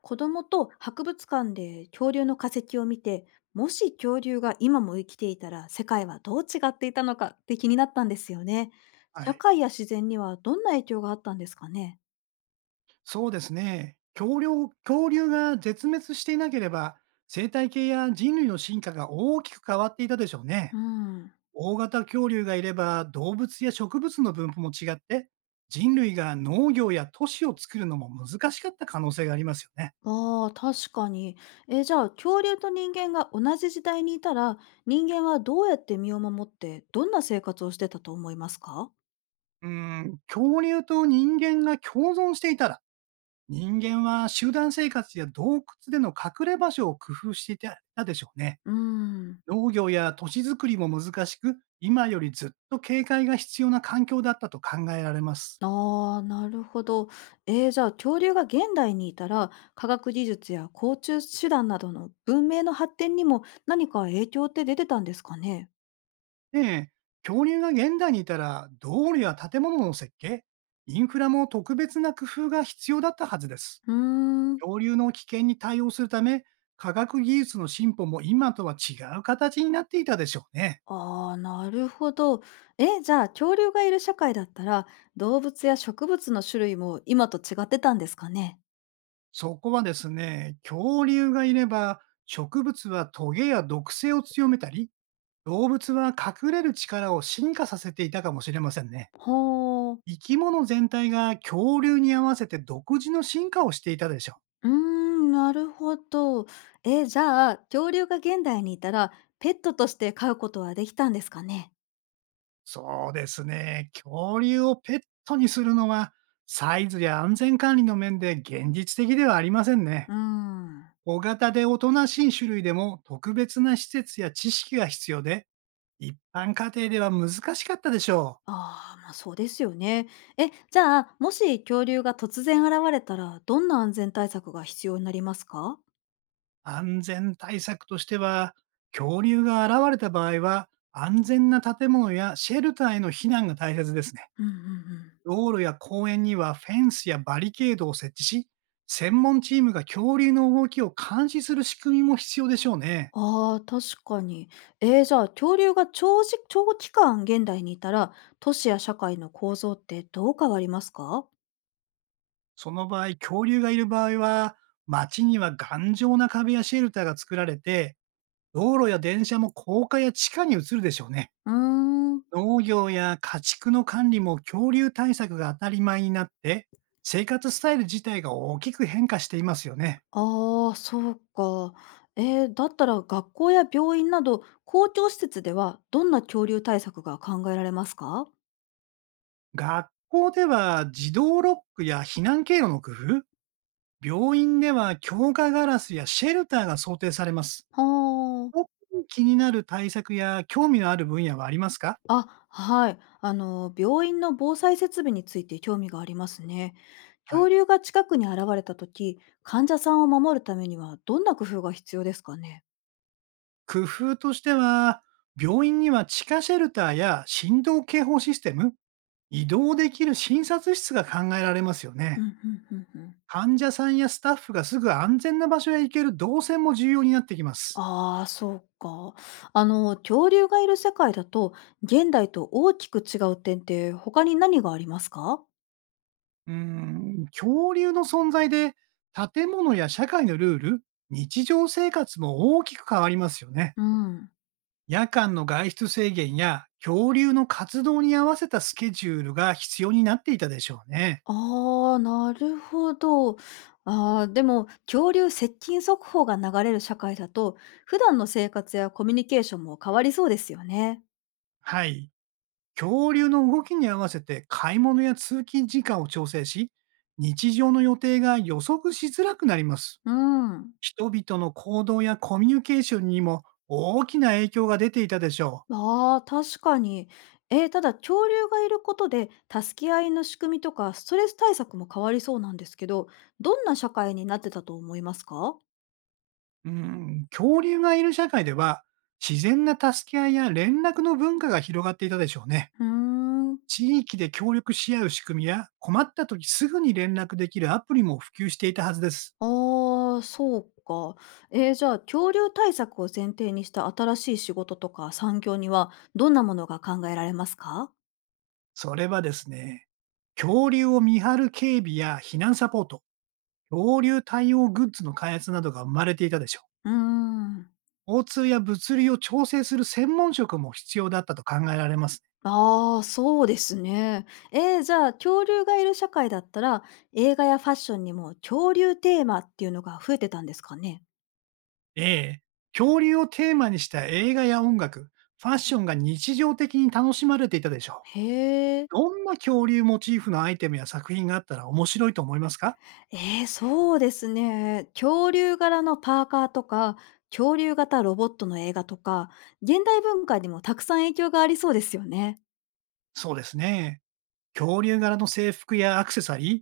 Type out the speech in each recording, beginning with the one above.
子供と博物館で恐竜の化石を見て、もし恐竜が今も生きていたら世界はどう違っていたのかって気になったんですよね。は社い。会や自然にはどんな影響があったんですかね。そうですね。恐竜が絶滅していなければ、生態系や人類の進化が大きく変わっていたでしょうね。うん。大型恐竜がいれば、動物や植物の分布も違って、人類が農業や都市を作るのも難しかった可能性がありますよね。ああ、確かに。じゃあ恐竜と人間が同じ時代にいたら、人間はどうやって身を守ってどんな生活をしてたと思いますか。うーん、恐竜と人間が共存していたら、人間は集団生活や洞窟での隠れ場所を工夫していたでしょうね。うん。農業や都市づくりも難しく、今よりずっと警戒が必要な環境だったと考えられます。ああ、なるほど。じゃあ恐竜が現代にいたら科学技術や交通手段などの文明の発展にも何か影響って出てたんですかね。で、恐竜が現代にいたら、道路や建物の設計、インフラも特別な工夫が必要だったはずです。うーん。恐竜の危険に対応するため、科学技術の進歩も今とは違う形になっていたでしょうね。ああ、なるほど。じゃあ恐竜がいる社会だったら動物や植物の種類も今と違ってたんですかね。そこはですね、恐竜がいれば、植物はトゲや毒性を強めたり、動物は隠れる力を進化させていたかもしれませんね。ほう。生き物全体が恐竜に合わせて独自の進化をしていたでしょう。うーん、なるほど。じゃあ恐竜が現代にいたらペットとして飼うことはできたんですかね。そうですね。恐竜をペットにするのは、サイズや安全管理の面で現実的ではありませんね。うーん。小型でおとなしい種類でも特別な施設や知識が必要で、一般家庭では難しかったでしょう。ああ、ま、そうですよね。じゃあ、もし恐竜が突然現れたら、どんな安全対策が必要になりますか？安全対策としては、恐竜が現れた場合は、安全な建物やシェルターへの避難が大切ですね。うんうんうん。道路や公園にはフェンスやバリケードを設置し、専門チームが恐竜の動きを監視する仕組みも必要でしょうね。ああ、確かに。じゃあ、恐竜が長期間現代にいたら、都市や社会の構造ってどう変わりますか？その場合、恐竜がいる場合は、街には頑丈な壁やシェルターが作られて、道路や電車も高架や地下に移るでしょうね。うーん。農業や家畜の管理も恐竜対策が当たり前になって、生活スタイル自体が大きく変化していますよね。ああ、そうか。だったら学校や病院など公共施設では、どんな恐竜対策が考えられますか？学校では自動ロックや避難経路の工夫、病院では強化ガラスやシェルターが想定されます。はあ。特に気になる対策や興味のある分野はありますか？あ、はい。あの、病院の防災設備について興味がありますね。は恐い。竜が近くに現れた時患者さんを守るためにはどんな工夫が必要ですかね。工夫としては、病院には地下シェルターや振動警報システム、移動できる診察室が考えられますようんね。うんうんうん。患者さんやスタッフがすぐ安全な場所へ行ける動線も重要になってきます。ああ、そうか。あの、恐竜がいる世界だと、現代と大きく違う点って他に何がありますか。うーん、恐竜の存在で建物や社会のルール、日常生活も大きく変わりますよね。うん。夜間の外出制限や恐竜の活動に合わせたスケジュールが必要になっていたでしょうね。ああ、なるほど。ああ、でも、恐竜接近速報が流れる社会だと、普段の生活やコミュニケーションも変わりそうですよね。はい。恐竜の動きに合わせて買い物や通勤時間を調整し、日常の予定が予測しづらくなります。うん。人々の行動やコミュニケーションにも大きな影響が出ていたでしょああ、確かに。ただ、恐竜がいることで、助け合いの仕組みとか、ストレス対策も変わりそうなんですけど、どんな社会になってたと思いますか。う。うん、恐竜がいる社会では、自然な助け合いや連絡の文化が広がっていたでしょうね。うーん。地域で協力し合う仕組みや、困った時すぐに連絡できるアプリも普及していたはずです。ああ、そうか。じゃあ、恐竜対策を前提にした新しい仕事とか産業には、どんなものが考えられますか。それはですね、恐竜を見張る警備や避難サポート、恐竜対応グッズの開発などが生まれていたでしょう。うーん。交通や物流を調整する専門職も必要だったと考えられます。ああ、そうですね。じゃあ、恐竜がいる社会だったら、映画やファッションにも恐竜テーマっていうのが増えてたんですかね。ええ。恐竜をテーマにした映画や音楽、ファッションが日常的に楽しまれていたでしょへえ。う。どんな恐竜モチーフのアイテムや作品があったら面白いと思いますか？そうですね。恐竜柄のパーカーとか、恐竜型ロボットの映画とか、現代文化にもたくさん影響がありそうですよね。そうですね。恐竜柄の制服やアクセサリー、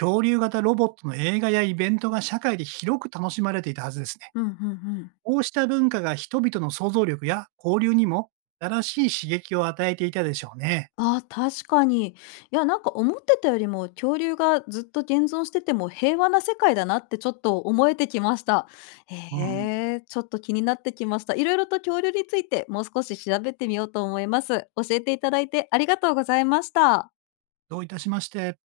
恐竜型ロボットの映画やイベントが社会で広く楽しまれていたはずですね。うんうんうん。こうした文化が人々の想像力や交流にも新しい刺激を与えていたでしょうね。あー確かに。いや、なんか思ってたよりも、恐竜がずっと現存してても平和な世界だなってちょっと思えてきました。うへん。え、ちょっと気になってきました。いろいろと恐竜についてもう少し調べてみようと思います。教えていただいてありがとうございました。どういたしまして。